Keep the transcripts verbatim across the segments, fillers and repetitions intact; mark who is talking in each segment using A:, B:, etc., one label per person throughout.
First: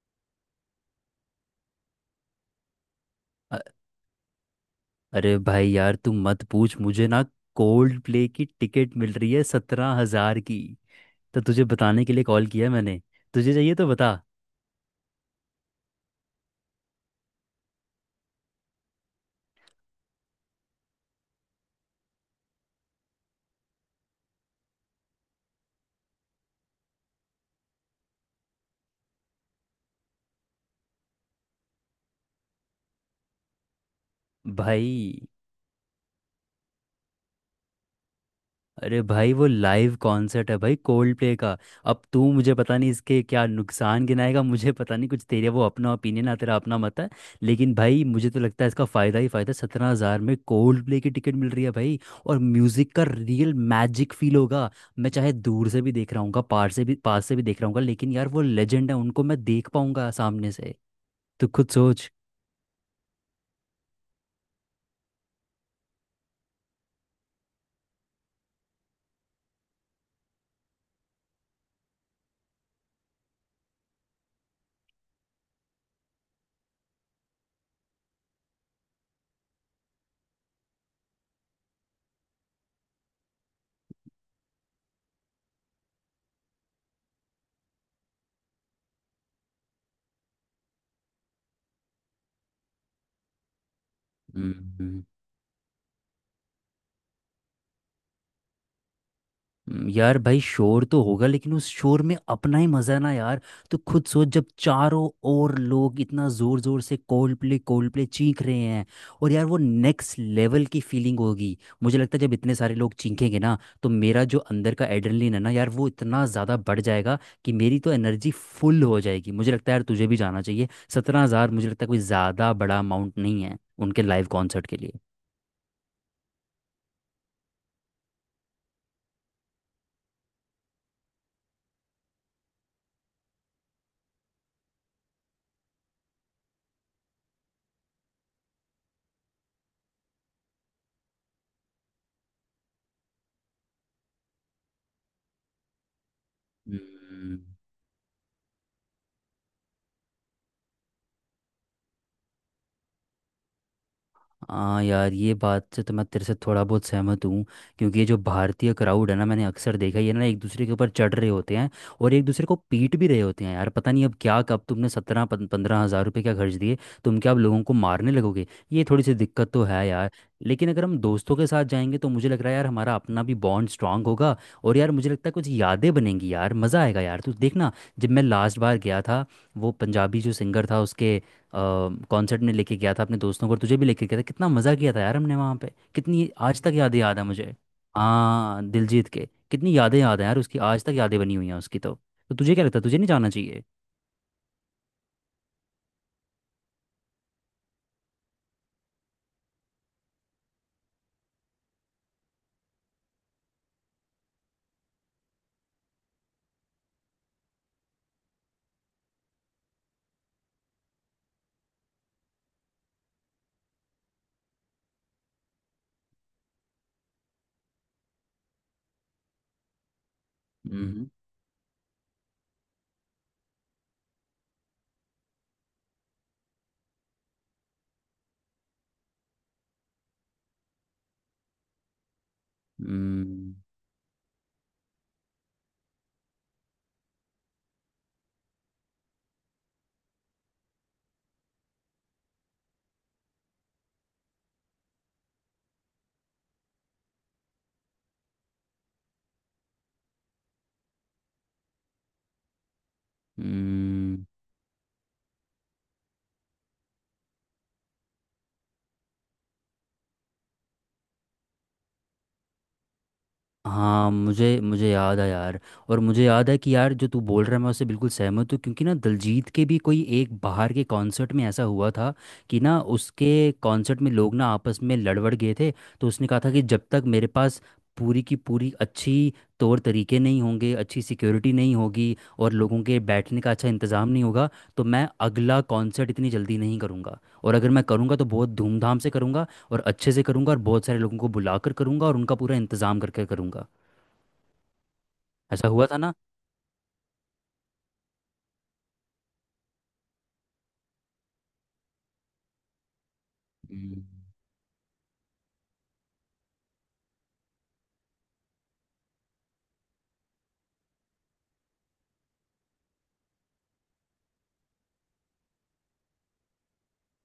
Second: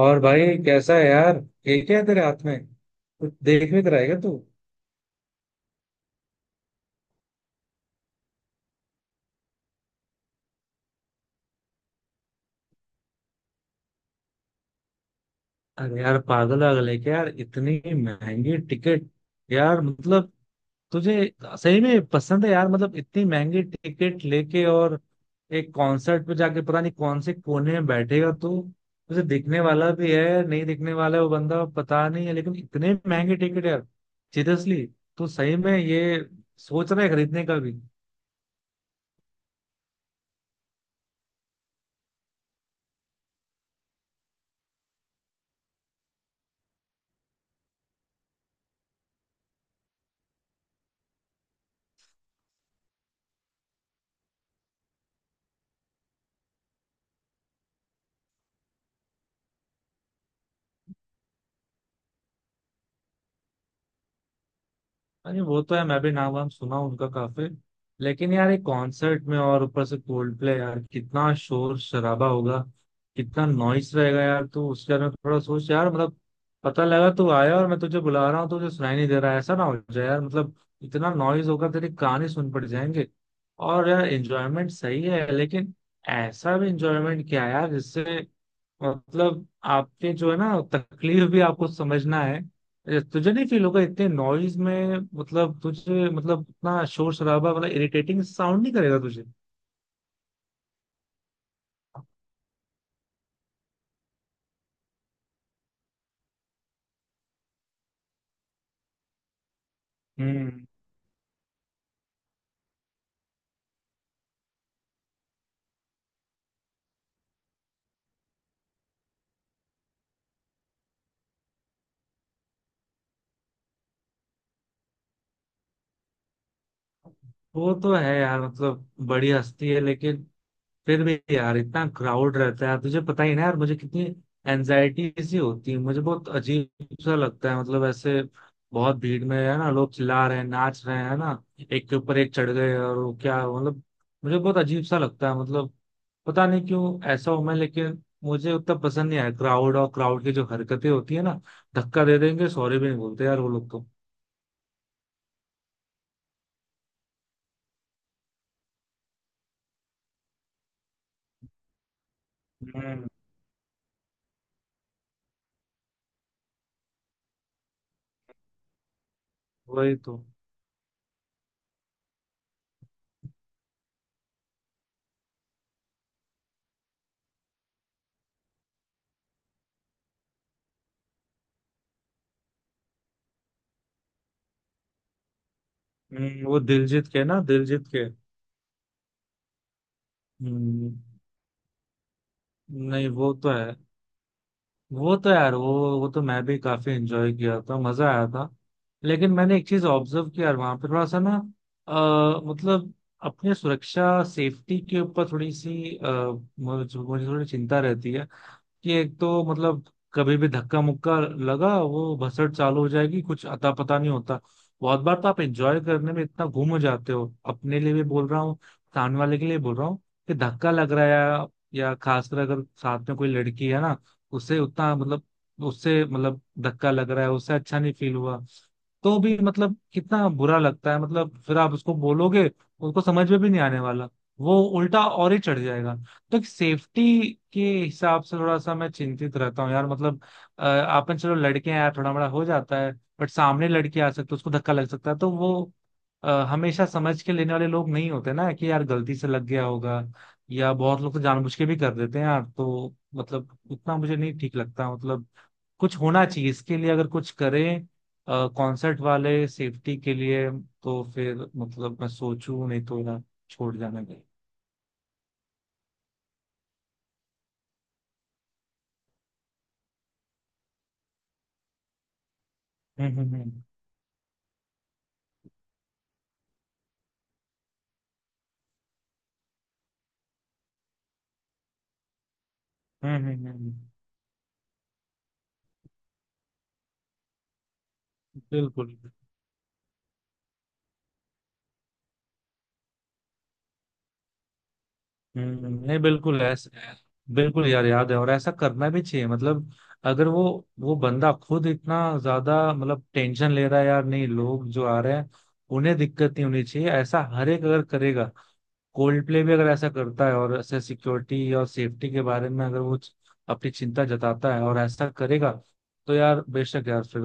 A: और भाई कैसा है यार। ये क्या है तेरे हाथ में। कुछ
B: अ-
A: देख भी तो रहेगा तू।
B: अरे भाई यार, तू मत पूछ मुझे ना। कोल्ड प्ले की टिकट मिल रही है सत्रह हज़ार की। तो तुझे बताने के लिए कॉल किया मैंने। तुझे चाहिए तो बता
A: अरे यार पागल वागल है क्या यार, इतनी महंगी टिकट। यार मतलब तुझे सही में पसंद है यार, मतलब इतनी महंगी टिकट लेके, और एक कॉन्सर्ट पे जाके पता नहीं कौन से कोने में बैठेगा तू। तुझे दिखने वाला भी है, नहीं दिखने वाला है वो बंदा पता नहीं है, लेकिन इतने महंगे टिकट यार। सीरियसली तू
B: भाई।
A: सही में ये सोच रहा है खरीदने का भी।
B: अरे भाई वो लाइव कॉन्सर्ट है भाई, कोल्ड प्ले का। अब तू मुझे पता नहीं इसके क्या नुकसान गिनाएगा, मुझे पता नहीं, कुछ तेरे वो अपना ओपिनियन है, तेरा अपना मत है। लेकिन भाई मुझे तो लगता है इसका फ़ायदा ही फ़ायदा। सत्रह हज़ार में कोल्ड प्ले की टिकट मिल रही है भाई। और म्यूज़िक का रियल मैजिक फील होगा। मैं चाहे दूर से भी देख रहा हूँ, पार से भी, पास से भी देख रहा हूँ, लेकिन यार वो लेजेंड है, उनको मैं देख पाऊंगा सामने से। तू खुद सोच।
A: अरे वो तो है, मैं भी नाम वाम सुना हूं उनका काफी। लेकिन यार एक कॉन्सर्ट में और ऊपर से कोल्ड प्ले, यार कितना शोर शराबा होगा, कितना नॉइस रहेगा यार, तो उसके बारे में थोड़ा सोच यार मतलब। पता लगा तू आया और मैं तुझे बुला रहा हूँ तो तुझे सुनाई नहीं दे रहा है। ऐसा ना हो जाए यार, मतलब इतना नॉइस होगा तेरी कान ही सुन पड़ जाएंगे। और यार एंजॉयमेंट सही है, लेकिन ऐसा भी एंजॉयमेंट क्या है यार जिससे, मतलब आपने जो है ना तकलीफ भी आपको समझना है। ए, तुझे नहीं फील होगा इतने नॉइज में,
B: हम्म।
A: मतलब तुझे, मतलब इतना शोर शराबा, मतलब इरिटेटिंग साउंड नहीं करेगा तुझे।
B: हम्म, यार भाई शोर तो होगा, लेकिन उस शोर में अपना ही मजा है ना यार। तो खुद सोच, जब चारों ओर लोग इतना जोर जोर से कोल्ड प्ले कोल्ड प्ले चीख रहे हैं। और यार वो नेक्स्ट लेवल
A: हम्म।
B: की फीलिंग होगी। मुझे लगता है जब इतने सारे लोग चीखेंगे ना, तो मेरा जो अंदर का एड्रेनलिन है ना यार, वो इतना ज़्यादा बढ़ जाएगा कि मेरी तो एनर्जी फुल हो जाएगी। मुझे लगता है यार तुझे भी जाना चाहिए। सत्रह हज़ार मुझे लगता है कोई ज़्यादा बड़ा अमाउंट नहीं है उनके लाइव कॉन्सर्ट के लिए।
A: वो तो है यार, मतलब बड़ी हस्ती है, लेकिन फिर भी यार इतना क्राउड रहता है यार, तुझे पता ही ना यार मुझे कितनी एनजाइटी सी होती है, मुझे बहुत अजीब सा लगता है, मतलब ऐसे बहुत भीड़ में है ना, लोग चिल्ला रहे हैं नाच रहे हैं है ना, एक के ऊपर एक चढ़ गए और वो क्या मतलब। मुझे बहुत अजीब सा लगता है मतलब, पता नहीं क्यों ऐसा
B: हम्म।
A: हूं मैं, लेकिन मुझे उतना पसंद नहीं आया क्राउड, और क्राउड की जो हरकतें होती है ना, धक्का दे देंगे, सॉरी भी नहीं बोलते यार वो लोग तो।
B: हाँ यार, ये बात से तो मैं तेरे से थोड़ा बहुत सहमत हूँ। क्योंकि ये जो भारतीय क्राउड है ना, मैंने अक्सर देखा है, ये ना एक दूसरे के ऊपर चढ़ रहे होते हैं और एक दूसरे को पीट भी
A: हम्म।
B: रहे होते हैं यार। पता नहीं अब क्या, कब तुमने सत्रह पंद्रह हज़ार रुपये क्या खर्च दिए, तुम क्या अब लोगों को मारने लगोगे। ये थोड़ी सी दिक्कत तो है
A: वही
B: यार।
A: तो।
B: लेकिन अगर हम दोस्तों के साथ जाएंगे तो मुझे लग रहा है यार, हमारा अपना भी बॉन्ड स्ट्रांग होगा। और यार मुझे लगता है कुछ यादें बनेंगी यार, मज़ा आएगा यार, तू देखना। जब मैं लास्ट बार गया था, वो पंजाबी जो सिंगर था उसके कॉन्सर्ट में लेके गया था अपने दोस्तों को, और तुझे भी लेके गया था, कितना मज़ा किया था यार हमने वहाँ पे, कितनी
A: हम्म, वो
B: आज तक यादें
A: दिलजीत
B: याद है
A: के ना,
B: मुझे।
A: दिलजीत के।
B: हाँ दिलजीत के, कितनी यादें याद है यार उसकी, आज तक
A: हम्म,
B: यादें बनी हुई हैं उसकी तो। तो तुझे क्या लगता है, तुझे नहीं
A: नहीं
B: जाना
A: वो तो
B: चाहिए?
A: है। वो तो यार, वो वो तो मैं भी काफी एंजॉय किया था, मजा आया था। लेकिन मैंने एक चीज ऑब्जर्व किया यार, वहां पे थोड़ा सा ना आ, मतलब अपने सुरक्षा सेफ्टी के ऊपर थोड़ी सी आ, मुझे मुझे थोड़ी चिंता रहती है कि एक तो मतलब कभी भी धक्का मुक्का लगा वो भसड़ चालू हो जाएगी, कुछ अता पता नहीं होता। बहुत बार तो आप एंजॉय करने में इतना गुम हो जाते हो, अपने लिए भी बोल रहा हूँ, सामने वाले के लिए बोल रहा हूँ कि धक्का लग रहा
B: हम्म।
A: है या, या खासकर अगर साथ में कोई लड़की है ना, उसे उतना, मतलब उससे, मतलब धक्का लग रहा है, उससे अच्छा नहीं फील हुआ, तो भी मतलब कितना बुरा लगता है, मतलब फिर आप उसको बोलोगे, उसको समझ में भी
B: हम्म।
A: नहीं आने वाला, वो उल्टा और ही चढ़ जाएगा। तो सेफ्टी के हिसाब से थोड़ा सा मैं चिंतित रहता हूँ यार, मतलब अ, आपन चलो लड़के हैं यार, थोड़ा बड़ा हो जाता है, बट सामने लड़की आ सकती है, उसको धक्का लग सकता है, तो वो अ, हमेशा समझ के लेने वाले लोग नहीं होते ना कि यार गलती से लग गया होगा, या बहुत लोग तो जानबूझ के भी कर देते हैं यार, तो मतलब उतना मुझे
B: हम्म,
A: नहीं ठीक लगता मतलब। कुछ होना चाहिए इसके लिए, अगर कुछ करें कॉन्सर्ट वाले सेफ्टी के लिए, तो फिर मतलब मैं सोचूं, नहीं तो यार छोड़ जाना
B: हाँ
A: चाहिए।
B: मुझे मुझे याद है यार। और मुझे याद है कि यार जो तू बोल रहा है, मैं उससे बिल्कुल सहमत हूँ, क्योंकि ना दिलजीत के भी कोई एक बाहर के कॉन्सर्ट में ऐसा हुआ था कि ना
A: हम्म
B: उसके
A: हम्म हम्म।
B: कॉन्सर्ट में लोग ना आपस में लड़बड़ गए थे। तो उसने कहा था कि जब तक मेरे पास पूरी की पूरी अच्छी तौर तरीके नहीं होंगे, अच्छी सिक्योरिटी नहीं होगी और लोगों के
A: हम्म
B: बैठने
A: हम्म
B: का अच्छा
A: हम्म।
B: इंतज़ाम नहीं होगा, तो मैं अगला कॉन्सर्ट इतनी जल्दी नहीं करूँगा। और अगर मैं करूँगा तो बहुत
A: बिल्कुल।
B: धूमधाम से करूँगा और अच्छे से करूँगा और बहुत सारे लोगों को बुलाकर करूँगा और उनका पूरा इंतज़ाम करके करूँगा। ऐसा
A: हम्म,
B: हुआ था
A: नहीं
B: ना।
A: बिल्कुल ऐसा। बिल्कुल यार, याद है, और ऐसा करना भी चाहिए, मतलब अगर वो वो बंदा खुद इतना ज्यादा, मतलब टेंशन ले रहा है
B: हम्म।
A: यार, नहीं लोग जो आ रहे हैं उन्हें दिक्कत नहीं होनी चाहिए। ऐसा हर एक अगर करेगा, कोल्ड प्ले भी अगर ऐसा करता है और ऐसे सिक्योरिटी और सेफ्टी के बारे में अगर वो च- अपनी चिंता जताता है और ऐसा करेगा, तो यार बेशक यार, फिर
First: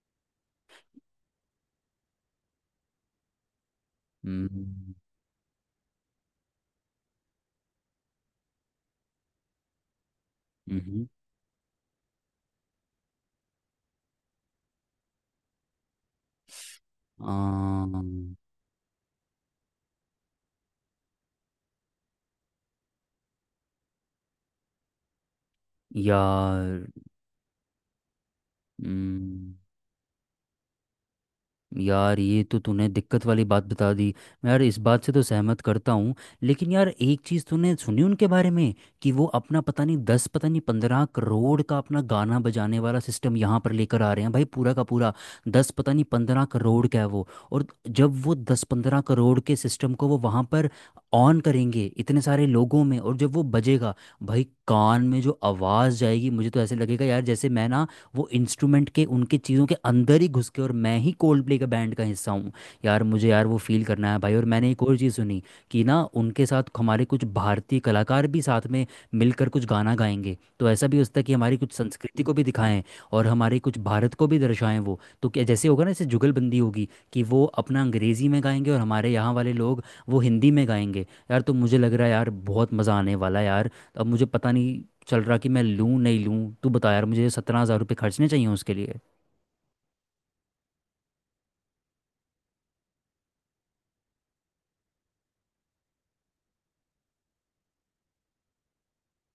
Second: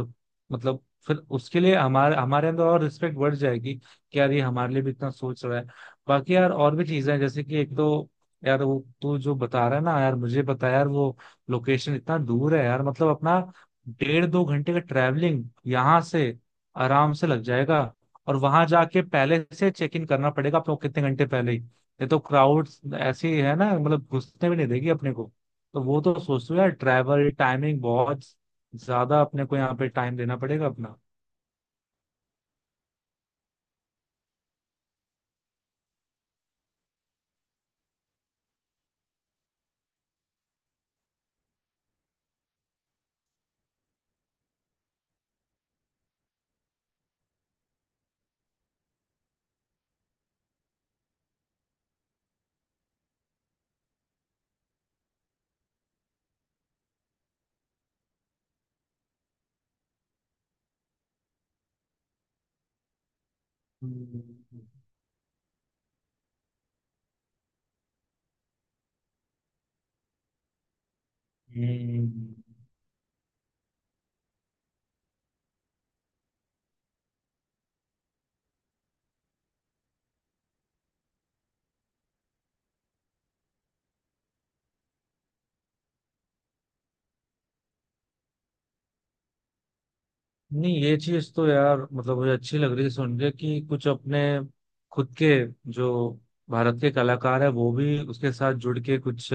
A: मतलब फिर उसके लिए हमारे हमारे अंदर और रिस्पेक्ट बढ़ जाएगी कि यार ये हमारे लिए भी
B: हम्म।
A: इतना सोच रहा है। बाकी यार और भी चीजें हैं, जैसे कि एक तो यार वो तू जो बता रहा है ना यार, मुझे पता है
B: हम्म।
A: यार
B: हम्म।
A: वो, लोकेशन इतना दूर है यार, मतलब अपना डेढ़ दो घंटे का ट्रैवलिंग यहाँ से आराम से लग जाएगा।
B: आ,
A: और वहां जाके पहले से चेक इन करना पड़ेगा अपने को कितने घंटे पहले ही, ये तो क्राउड ऐसी है ना, मतलब घुसने भी नहीं देगी अपने को, तो वो तो सोचो यार
B: यार।
A: ट्रैवल टाइमिंग बहुत ज्यादा, अपने
B: हम्म,
A: को यहाँ पे टाइम देना पड़ेगा अपना।
B: यार ये तो तूने दिक्कत वाली बात बता दी। मैं यार इस बात से तो सहमत करता हूँ। लेकिन यार एक चीज़ तूने सुनी उनके बारे में, कि वो अपना पता नहीं दस, पता नहीं पंद्रह करोड़ का अपना गाना बजाने वाला सिस्टम यहाँ पर लेकर आ रहे हैं भाई, पूरा का पूरा। दस पता नहीं पंद्रह करोड़ का है वो। और जब वो दस पंद्रह करोड़ के सिस्टम को वो वहाँ पर ऑन करेंगे इतने सारे लोगों में, और जब वो बजेगा, भाई कान में जो आवाज़ जाएगी, मुझे तो ऐसे लगेगा यार जैसे मैं ना वो इंस्ट्रूमेंट के उनके चीज़ों के अंदर ही घुस के, और मैं ही कोल्ड प्ले के बैंड का हिस्सा हूँ। यार मुझे यार वो फील करना है भाई। और
A: हम्म।
B: मैंने एक और चीज़ सुनी, कि ना उनके साथ हमारे कुछ भारतीय कलाकार भी साथ में मिलकर कुछ गाना गाएंगे। तो ऐसा भी हो सकता है कि हमारी कुछ संस्कृति को भी
A: हम्म,
B: दिखाएं और हमारे कुछ भारत को भी दर्शाएं। वो तो क्या जैसे होगा ना, जैसे जुगलबंदी होगी, कि वो अपना अंग्रेजी में गाएंगे और हमारे यहाँ वाले लोग वो हिंदी में गाएंगे। यार तो मुझे लग रहा है यार बहुत मज़ा आने वाला है यार। अब मुझे पता नहीं चल रहा कि मैं लूं नहीं लूं, तू बता यार मुझे सत्रह हज़ार रुपये खर्चने चाहिए उसके लिए?
A: नहीं ये चीज तो यार, मतलब मुझे अच्छी लग रही है सुन के कि कुछ अपने खुद के जो भारत के कलाकार है वो भी उसके साथ जुड़ के कुछ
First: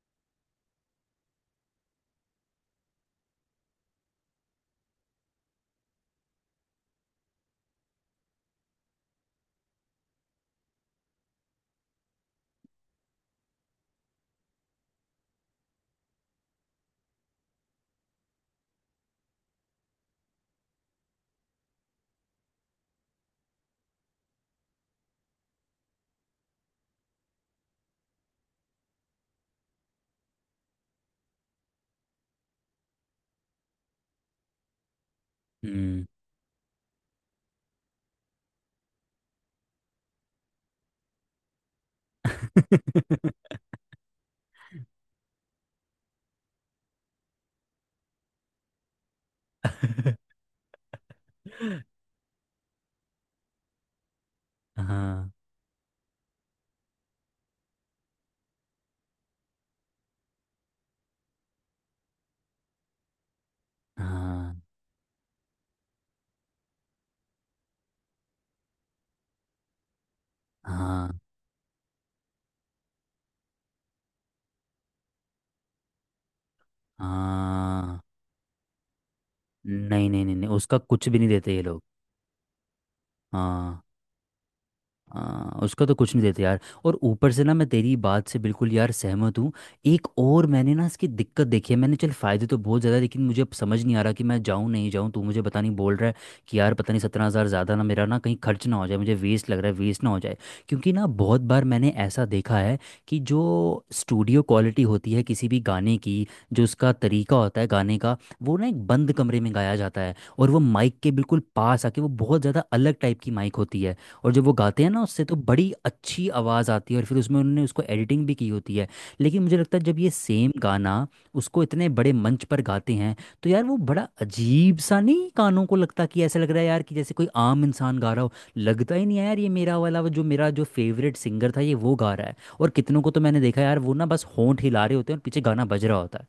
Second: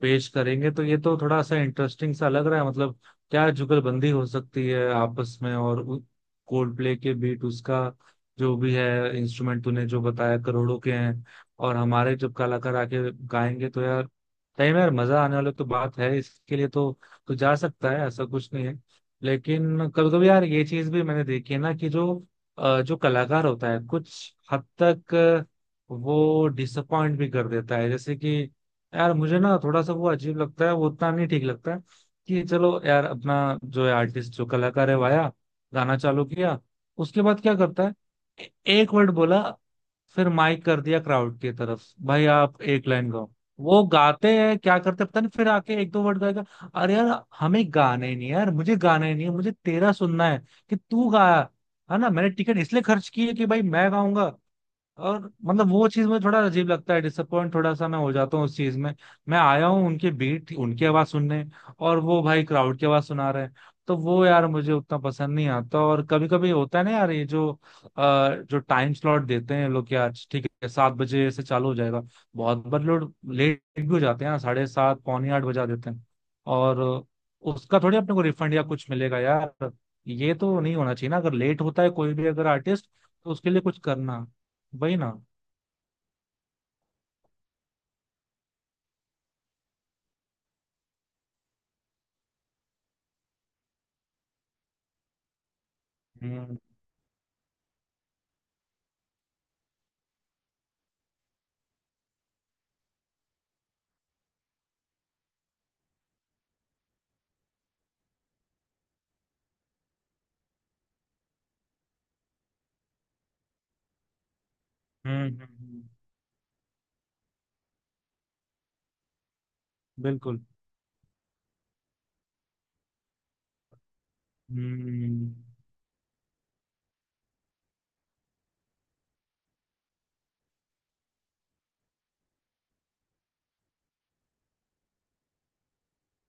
A: पेश करेंगे, तो ये तो थोड़ा सा इंटरेस्टिंग सा लग रहा है मतलब। क्या जुगलबंदी हो सकती है आपस में, और कोल्ड प्ले के बीट, उसका जो भी है इंस्ट्रूमेंट तूने जो बताया करोड़ों के हैं, और हमारे जब कलाकार आके गाएंगे तो यार सही में यार मजा आने वाला तो बात है इसके लिए तो। तो जा सकता है, ऐसा कुछ नहीं है। लेकिन कभी कभी यार ये चीज भी मैंने देखी है ना कि जो अ, जो कलाकार होता है, कुछ हद तक अ, वो डिसअपॉइंट भी कर देता है, जैसे कि यार मुझे ना थोड़ा सा वो अजीब लगता है, वो उतना नहीं ठीक लगता है कि चलो यार अपना जो है आर्टिस्ट, जो कलाकार है वो आया, गाना
B: हम्म।
A: चालू किया, उसके बाद क्या करता है, ए- एक वर्ड बोला, फिर माइक कर दिया क्राउड की तरफ, भाई आप एक लाइन गाओ, वो गाते हैं क्या करते हैं पता नहीं, फिर आके एक दो वर्ड गाएगा। अरे यार हमें गाना ही नहीं है यार, मुझे गाना ही नहीं है, मुझे तेरा सुनना है कि तू गाया, है ना, मैंने टिकट इसलिए खर्च की है कि भाई मैं गाऊंगा। और
B: हाँ।
A: मतलब वो चीज मुझे थोड़ा अजीब लगता है, डिसअपॉइंट थोड़ा सा मैं हो जाता हूँ उस चीज में। मैं आया हूँ उनके बीट उनकी आवाज सुनने, और वो भाई क्राउड की आवाज सुना रहे हैं, तो वो यार
B: हाँ।
A: मुझे उतना पसंद नहीं आता। और कभी कभी होता है ना यार ये जो अ, जो टाइम स्लॉट देते हैं लोग यार, ठीक है सात
B: हाँ।
A: बजे से चालू हो जाएगा, बहुत बार लोग लेट भी हो जाते हैं यार, साढ़े सात पौने आठ बजा देते हैं, और उसका थोड़ी
B: हाँ।
A: अपने को रिफंड या कुछ मिलेगा यार।
B: नहीं नहीं
A: ये
B: नहीं नहीं,
A: तो नहीं
B: उसका
A: होना
B: कुछ
A: चाहिए ना,
B: भी नहीं
A: अगर
B: देते
A: लेट
B: ये लोग।
A: होता है कोई भी अगर आर्टिस्ट, तो उसके लिए कुछ
B: हाँ।
A: करना, वही ना।
B: हाँ, उसका तो कुछ नहीं देते यार। और ऊपर से ना मैं तेरी बात से बिल्कुल यार सहमत हूँ। एक और मैंने ना इसकी दिक्कत देखी है मैंने, चल फ़ायदे तो बहुत ज़्यादा है, लेकिन मुझे अब समझ नहीं आ रहा कि मैं जाऊँ नहीं जाऊँ, तू मुझे पता नहीं बोल रहा है
A: हम्म
B: कि
A: हम्म
B: यार पता नहीं, सत्रह हज़ार ज़्यादा ना मेरा ना कहीं खर्च ना हो जाए, मुझे वेस्ट लग रहा है, वेस्ट ना हो जाए। क्योंकि ना बहुत बार मैंने ऐसा देखा है, कि जो स्टूडियो क्वालिटी होती है किसी भी गाने की, जो उसका तरीका होता है गाने का, वो ना एक बंद कमरे में गाया जाता है और वो माइक के बिल्कुल पास आके, वो बहुत ज़्यादा अलग टाइप की माइक होती है। और जब वो गाते हैं ना उससे
A: हम्म,
B: तो बड़ी
A: हम्म,
B: अच्छी आवाज़ आती है, और फिर उसमें उन्होंने उसको एडिटिंग भी की होती है। लेकिन मुझे लगता है जब ये
A: बिल्कुल।
B: सेम गाना उसको इतने बड़े मंच पर गाते हैं, तो यार वो बड़ा अजीब सा नहीं
A: हम्म
B: कानों को लगता, कि ऐसा लग रहा है यार कि जैसे कोई आम इंसान गा रहा हो। लगता ही नहीं है यार ये मेरा वाला वो, जो मेरा जो फेवरेट सिंगर था, ये वो गा रहा है। और कितनों को तो मैंने देखा यार, वो ना बस होंठ हिला रहे होते हैं और पीछे गाना बज रहा होता है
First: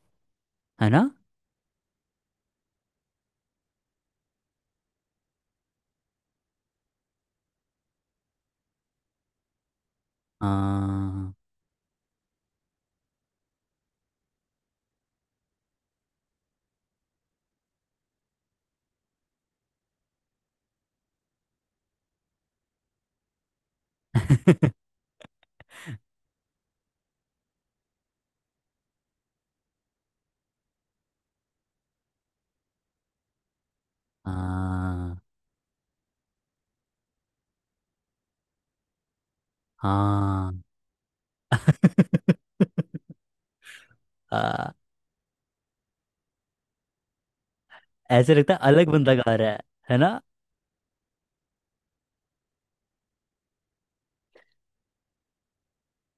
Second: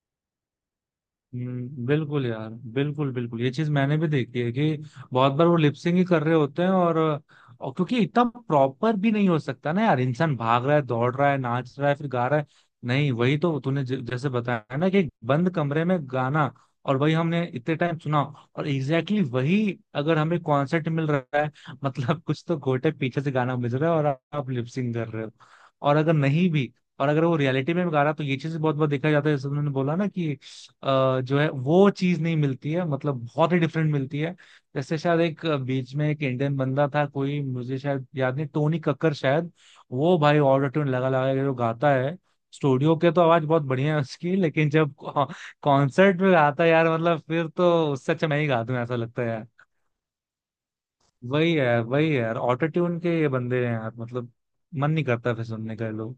B: है ना।
A: हम्म, बिल्कुल यार। बिल्कुल बिल्कुल, ये चीज मैंने भी देखी है कि बहुत बार वो लिपसिंग ही कर रहे होते हैं, और, और क्योंकि इतना प्रॉपर भी नहीं हो सकता ना यार, इंसान भाग रहा है दौड़ रहा
B: हाँ।
A: है नाच रहा है फिर गा रहा है। नहीं वही तो तूने ज- जैसे बताया ना कि एक बंद कमरे में गाना, और वही हमने इतने टाइम सुना, और एग्जैक्टली exactly वही अगर हमें कॉन्सर्ट मिल रहा है, मतलब कुछ तो घोटे, पीछे से गाना बज रहा है और आप लिपसिंग कर रहे हो। और अगर नहीं भी, और अगर वो रियलिटी में भी गा रहा है, तो ये चीज बहुत बार देखा जाता है, जैसे उन्होंने बोला ना कि अ, जो है वो चीज नहीं मिलती है, मतलब बहुत ही डिफरेंट मिलती है। जैसे
B: हाँ।
A: शायद एक अ, बीच में एक इंडियन बंदा था कोई, मुझे शायद याद नहीं, टोनी कक्कर शायद। वो भाई
B: हाँ।
A: ऑटो ट्यून लगा लगा के जो गाता है, स्टूडियो के तो आवाज बहुत बढ़िया है उसकी, लेकिन
B: हाँ,
A: जब कॉन्सर्ट में गाता है यार, मतलब फिर तो उससे अच्छा
B: ऐसे
A: मैं ही
B: लगता है
A: गा दूं
B: अलग
A: ऐसा
B: बंदा
A: लगता है
B: गा
A: यार।
B: रहा है है ना।
A: वही है, वही है यार, ऑटो ट्यून के ये बंदे हैं यार, मतलब मन नहीं करता फिर सुनने का ये लोग।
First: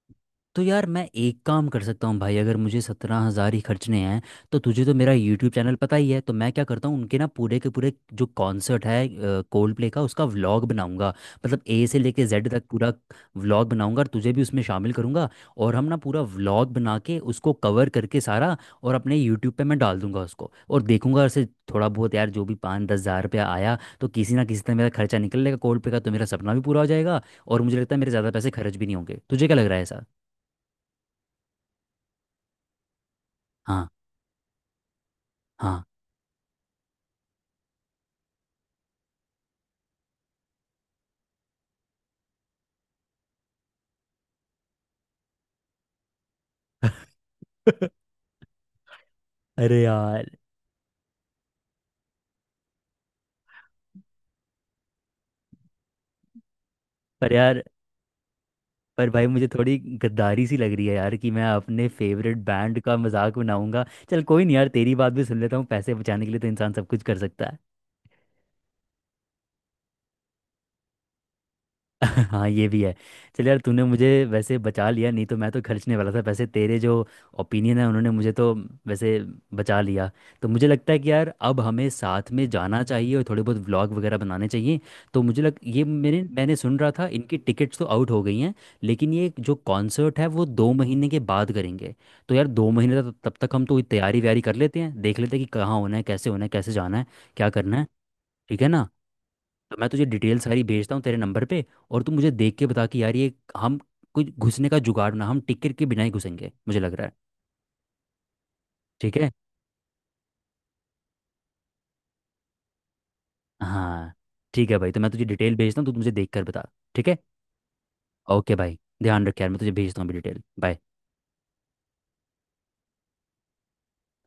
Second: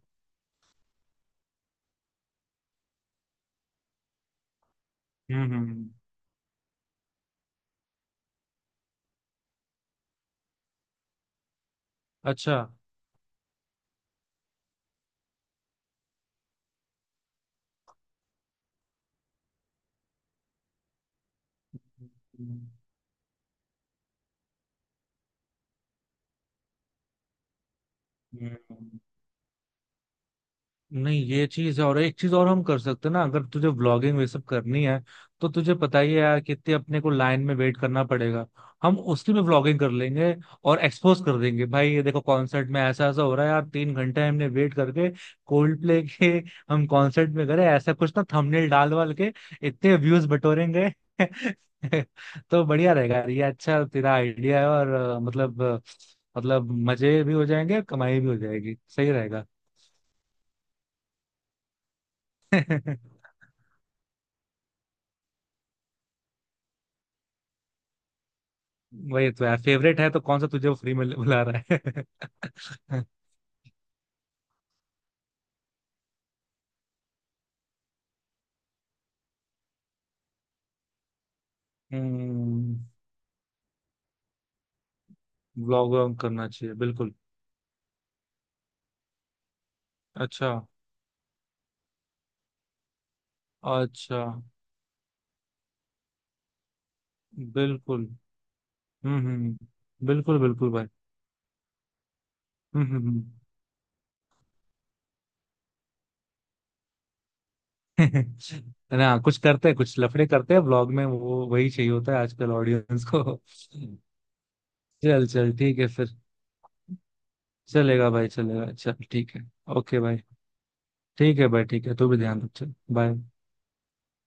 B: तो यार मैं एक काम कर सकता हूँ भाई, अगर मुझे सत्रह हज़ार ही खर्चने हैं। तो तुझे तो मेरा
A: हम्म
B: यूट्यूब
A: हम्म
B: चैनल
A: हम्म।
B: पता ही है, तो मैं क्या करता हूँ, उनके ना पूरे के पूरे जो कॉन्सर्ट है कोल्ड प्ले का, उसका व्लॉग बनाऊंगा। मतलब ए से लेके जेड
A: अच्छा।
B: तक पूरा व्लॉग बनाऊंगा, और तुझे भी उसमें शामिल करूंगा। और हम ना पूरा व्लॉग बना के उसको कवर करके सारा, और अपने यूट्यूब पे मैं डाल दूंगा उसको, और देखूंगा उसे। थोड़ा बहुत यार जो भी
A: हम्म,
B: पाँच दस हज़ार रुपया आया, तो किसी ना किसी तरह मेरा खर्चा निकल लेगा, कोल्ड प्ले का तो मेरा सपना भी पूरा हो जाएगा। और मुझे लगता है मेरे ज़्यादा पैसे खर्च भी नहीं
A: हम्म।
B: होंगे, तुझे क्या लग रहा है ऐसा?
A: नहीं ये चीज है, और एक चीज और हम कर सकते हैं ना, अगर तुझे
B: हाँ।
A: व्लॉगिंग वे सब करनी है तो तुझे
B: हाँ।
A: पता ही है यार कितने अपने को लाइन में वेट करना पड़ेगा, हम उसी में व्लॉगिंग कर लेंगे। और एक्सपोज कर देंगे भाई, ये देखो कॉन्सर्ट में ऐसा ऐसा हो रहा है यार, तीन घंटे हमने वेट करके कोल्ड प्ले के, हम कॉन्सर्ट में करे ऐसा कुछ ना, थंबनेल डाल वाल के
B: अरे
A: इतने व्यूज
B: यार।
A: बटोरेंगे। तो बढ़िया रहेगा यार, ये अच्छा तेरा आइडिया है, और अ, मतलब अ, मतलब मजे
B: पर
A: भी हो
B: यार,
A: जाएंगे, कमाई भी हो जाएगी,
B: पर
A: सही
B: भाई
A: रहेगा।
B: मुझे थोड़ी गद्दारी सी लग रही है यार, कि मैं अपने फेवरेट बैंड का मजाक बनाऊंगा। चल कोई नहीं यार, तेरी बात भी सुन लेता हूँ, पैसे बचाने के लिए तो इंसान सब कुछ कर सकता है।
A: वही तो यार, फेवरेट है तो कौन सा तुझे वो फ्री में बुला रहा
B: हाँ ये भी है।
A: है।
B: चल यार, तूने मुझे वैसे बचा लिया, नहीं तो मैं तो खर्चने वाला था पैसे। तेरे जो ओपिनियन है उन्होंने मुझे तो वैसे बचा लिया। तो मुझे लगता है कि यार अब हमें साथ में
A: हम्म।
B: जाना चाहिए और थोड़े बहुत व्लॉग वगैरह बनाने चाहिए। तो मुझे लग, ये
A: ब्लॉग वॉग
B: मेरे,
A: करना
B: मैंने
A: चाहिए
B: सुन रहा था
A: बिल्कुल।
B: इनकी टिकट्स तो आउट हो गई हैं। लेकिन ये जो कॉन्सर्ट है वो
A: अच्छा।
B: दो महीने के बाद करेंगे। तो यार दो महीने तक, तब तक हम तो
A: अच्छा।
B: तैयारी व्यारी कर लेते हैं, देख लेते हैं कि कहाँ होना है, कैसे होना है, कैसे जाना है, क्या करना है,
A: बिल्कुल।
B: ठीक है ना।
A: हम्म हम्म,
B: तो मैं तुझे
A: बिल्कुल
B: डिटेल सारी
A: बिल्कुल भाई।
B: भेजता हूँ तेरे नंबर पे, और तू मुझे देख के बता
A: हम्म
B: कि
A: हम्म
B: यार
A: हम्म।
B: ये हम कुछ घुसने का जुगाड़, ना हम टिकट के बिना ही घुसेंगे मुझे लग रहा है।
A: है
B: ठीक
A: ना,
B: है।
A: कुछ करते हैं, कुछ लफड़े करते हैं, ब्लॉग में वो वही चाहिए होता है आजकल ऑडियंस को।
B: हाँ ठीक है भाई, तो मैं तुझे
A: चल चल
B: डिटेल
A: ठीक
B: भेजता हूँ,
A: है
B: तू
A: फिर।
B: मुझे देख कर बता। ठीक है।
A: चलेगा भाई
B: ओके
A: चलेगा,
B: भाई,
A: चल
B: ध्यान
A: ठीक
B: रख
A: है।
B: यार, मैं तुझे
A: ओके
B: भेजता हूँ
A: भाई।
B: अभी डिटेल। बाय।
A: ठीक है भाई, ठीक है, तू भी ध्यान रख, चल बाय।